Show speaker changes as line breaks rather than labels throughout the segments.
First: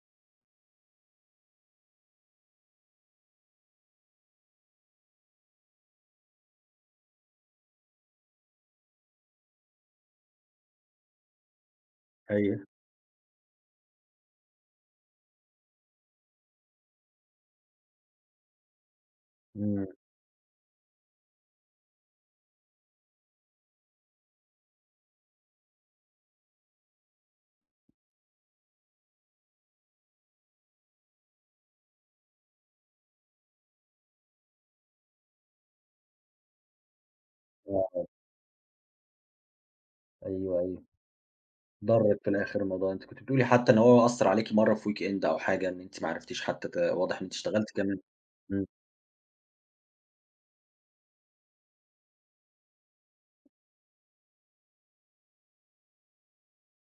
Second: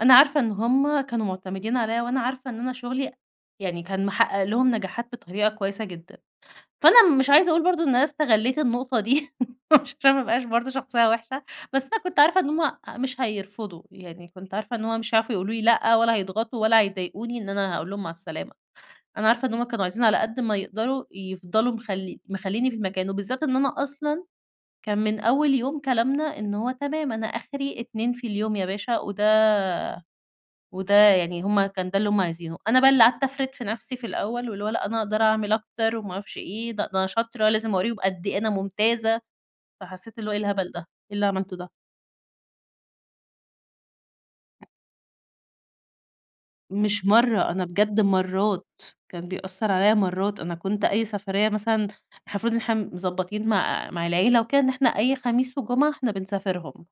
أنا عارفة إن هُم كانوا معتمدين عليَّ وأنا عارفة إن أنا شغلي يعني كان محقق لهم نجاحات بطريقة كويسة جدًا. فأنا مش عايزة أقول برضه إن أنا استغليت النقطة دي، عشان ما أبقاش برضه شخصية وحشة بس أنا كنت عارفة إن
أيوه.
هُم مش هيرفضوا، يعني كنت عارفة إن هو مش هيعرفوا يقولوا لي لأ ولا هيضغطوا ولا هيضايقوني إن أنا هاقول لهم مع السلامة، أنا عارفة إن هُم كانوا
إمم.
عايزين على قد ما يقدروا يفضلوا مخل مخلّيينني في المكان. وبالذات إن أنا أصلًا كان من أول يوم كلامنا إن هو تمام، أنا آخري 2 في اليوم يا باشا وده وده يعني هُم كان ده اللي هُم عايزينه، أنا بقى اللي قعدت أفرد نفسي في الأول واللي هو لأ أنا أقدر أعمل أكتر وما أعرفش إيه، د ده أنا شاطرة، لازم أورّيهم
آه.
قد إيه أنا ممتازة، فحسيت اللي هو إيه
أيوه،
الهبل ده؟!
أيوه.
إيه اللي عملته ده؟
ضرِّك في الآخر الموضوع، أنتِ كنتِ بتقولي حتى إن هو أثّر عليكِ مرّة في weekend أو حاجة إن أنتِ ما عرفتيش حتى ت
مش
واضح إن أنتِ
مرّة، أنا
أشتغلتي كام يوم،
بجد
إمم.
مرّات، كان بيأثر عليَّ مرّات، أنا كنت أي سفرية مثلًا إحنا المفروض إن إحنا مضبطين مع مع العيلة وكده إن إحنا أي خميس وجمعة إحنا بنسافرهم،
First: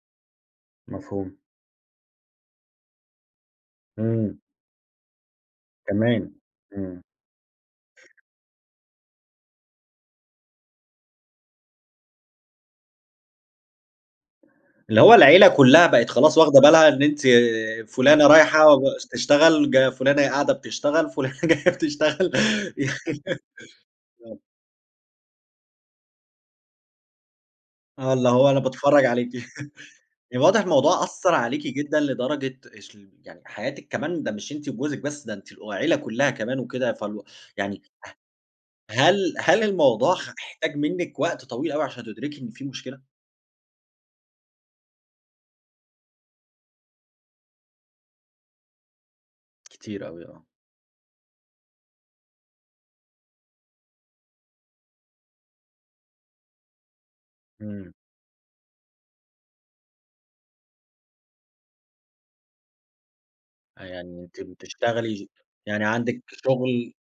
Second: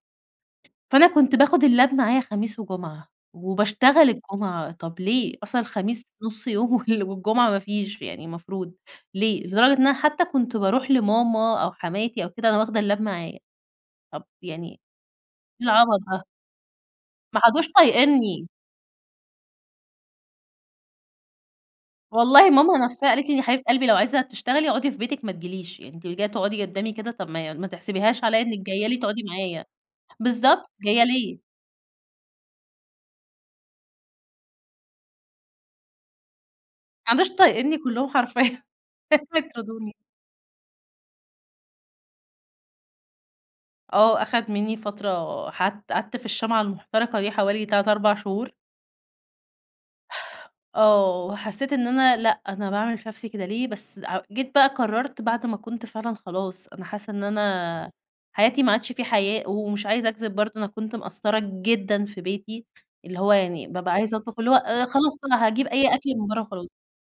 فأنا كنت
مفهوم.
باخد اللاب معايا خميس وجمعة وباشتغل
إمم.
الجمعة، طب ليه؟ أصلًا الخميس
تمام،
نص يوم
إمم.
وال والجمعة ما فيش يعني المفروض، ليه؟ لدرجة إن أنا حتى كنت باروح لماما أو حماتي أو كده وأنا واخدة اللاب معايا. طب يعني
اللي هو العيلة
إيه
كلّها
العبط
بقت
ده؟
خلاص، واخدة بالها إن أنتِ
ما عادوش
فلانة
طايقينني.
رايحة ب ش تشتغل ج فلانة قاعدة بتشتغل، فلانة جاية بتشتغل.
والله ماما نفسها قالت لي: "يا حبيبة قلبي، لو
[unintelligible]
عايزة
آه.
تشتغلي اقعدي في بيتِك ما تجيليش، يعني أنتِ جاية تقعدي قدامي كده طب ما ما
آه،
تحسبيهاش
اللي
على
هو
إنك
أنا
جاية لي
باتفرج
تقعدي
عليكِ.
معايا."
يعني واضح
بالضبط، جاية
الموضوع أثّر
ليه؟
عليكِ جدًا لدرجة اسل يعني حياتِك كمان ده، مش أنتِ وجوزِك بس ده أنتِ و العيلة كلّها كمان وكده،
ما
فالو
عادوش طايقينني
يعني
كلّهم حرفيًا،
ه
كانوا
هل هل
هيطردوني.
الموضوع خ احتاج منِك وقت طويل أوي، عشان تدركي إن في مشكلة؟
آه، أخد منّي فترة ح قعدت في الشمعة المحترقة دي حوالي 3، 4 شهور.
كتير أوي آه.
آه وحسّيت إن أنا لأ، أنا باعمل في نفسي كده ليه؟ بس هأ جيت بقى قررت بعد ما كنت فعلًا خلاص، أنا حاسة إن
إمم.
أنا حياتي ما عادش في حياة، ومش عايزة أكذب برضه أنا كنت مقصرة جدًا في بيتي، اللي هو يعني
آه
بابقى عايزة
يعني
أطبخ
أنتِ
اللي هو آآ، خلاص
بتشتغلي ش
بقى هاجيب
يعني
أي أكل
عندِك
من برّه وخلاص.
شغل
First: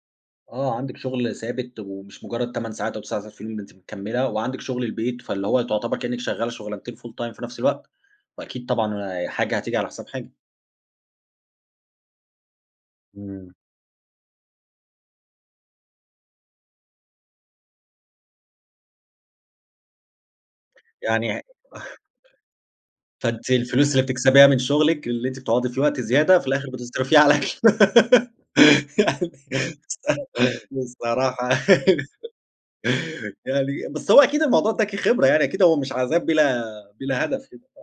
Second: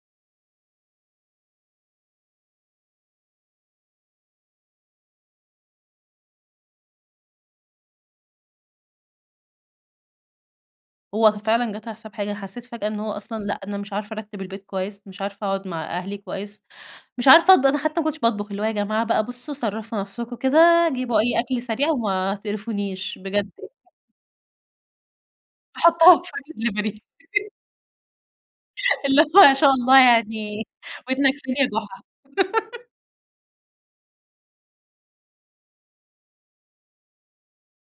آه، عندِك شغل ثابت ومش مجرد 8 ساعات أو 9 ساعات في اليوم، ده أنتِ مكملة وعندِك شغل البيت فاللي هو تعتبر كأنِك شغالة شغلانتين full time في نفس الوقت، وأكيد طبعًا حاجة هتيجي على حساب حاجة.
هو ف فعلًا جات على حساب حاجة، أنا حسيت فجأة إن هو أصلًا
إمم.
لأ، أنا مش عارفة أرتِب البيت كويس، مش عارفة أقعد مع أهلي كويس، مش عارفة أطب أنا حتى ما كنتش باطبخ، اللي هو "يا جماعة بقى بُصوا صرّفوا نفسكم كده، جيبوا
يعني
أي
ه
أكل سريع وما تقرفونيش." بجد
فأنتِ
يع
الفلوس اللي بتكسبيها من شغلِك، اللي أنتِ بتقعدي في الوقت
أحُطها في
زيادة في
أي
الآخر
دليفري.
بتصرفيها، على الأكل
اللي
يعني
هو ما شاء الله يعني
بص
ودنك
بصراحة
منين يا جحا.
يعني بس هو أكيد الموضوع اداكِ خبرة، يعني أكيد هو مش عذاب بلا بلا هدف كده، صح؟